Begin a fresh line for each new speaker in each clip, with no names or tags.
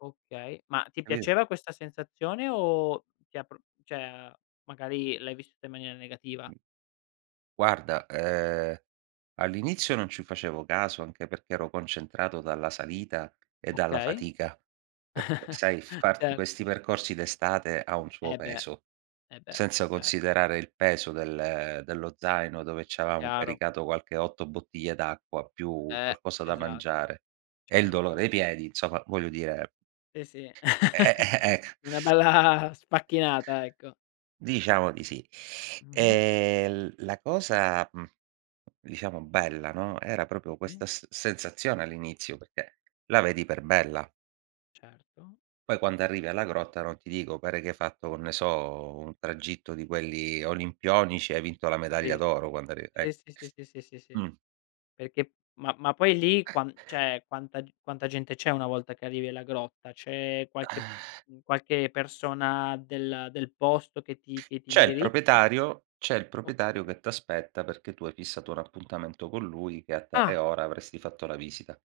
Okay, ma ti
[unintelligible]
piaceva questa sensazione o ti ha pr cioè, magari, l'hai vissuta in maniera negativa?
Guarda, ehm, all'inizio non ci facevo caso, anche perché ero concentrato dalla salita e dalla
Okay.
fatica. Perché, sai, farti
Cer
questi percorsi d'estate ha un suo
E beh,
peso,
e beh,
senza
certo.
considerare il peso del dello zaino, dove c'avevamo
Chiaro.
caricato qualche 8 bottiglie d'acqua più
Eh.
qualcosa da
Esa
mangiare, e il
certo.
dolore ai piedi, insomma, voglio dire
Sì, sì.
e e -e eh, ecco.
Una bella sfacchinata, ecco.
Diciamo di sì.
Mh-mh.
E l la cosa, mhmm, diciamo, bella, no, era proprio
Sì.
questa s sensazione all'inizio, perché la vedi per bella.
Certo.
Poi, quando arrivi alla grotta, non ti dico, pare che hai fatto, [unintelligible] ne so, un tragitto di quelli olimpionici, hai vinto la medaglia
Capisco.
d'oro quando arriv
Sì,
ecco.
sì, sì, sì, sì, sì.
Mh.
Perché, ma ma poi lì, qua cioè, quanta quanta gente c'è una volta che arrivi alla grotta? C'è qualche, mhmm, qualche persona del del posto che ti che ti
C'è il
indirizza?
proprietario c'è il proprietario
Okay.
che t'aspetta perché tu hai fissato un appuntamento con lui e a tale
Ah!
ora avresti fatto la visita.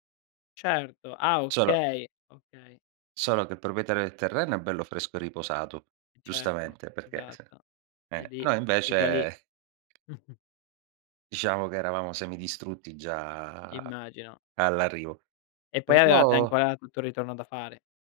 Certo. Ah,
Solo
okay. Okay.
solo che il proprietario del terreno è bello fresco e riposato,
Certo,
giustamente, perché s
esatto. E
eh,
lì
noi,
e già lì.
invece diciamo che eravamo semidistrutti già
Immagino.
all'arrivo.
E poi avevate
Però
ancora tutto il ritorno da fare.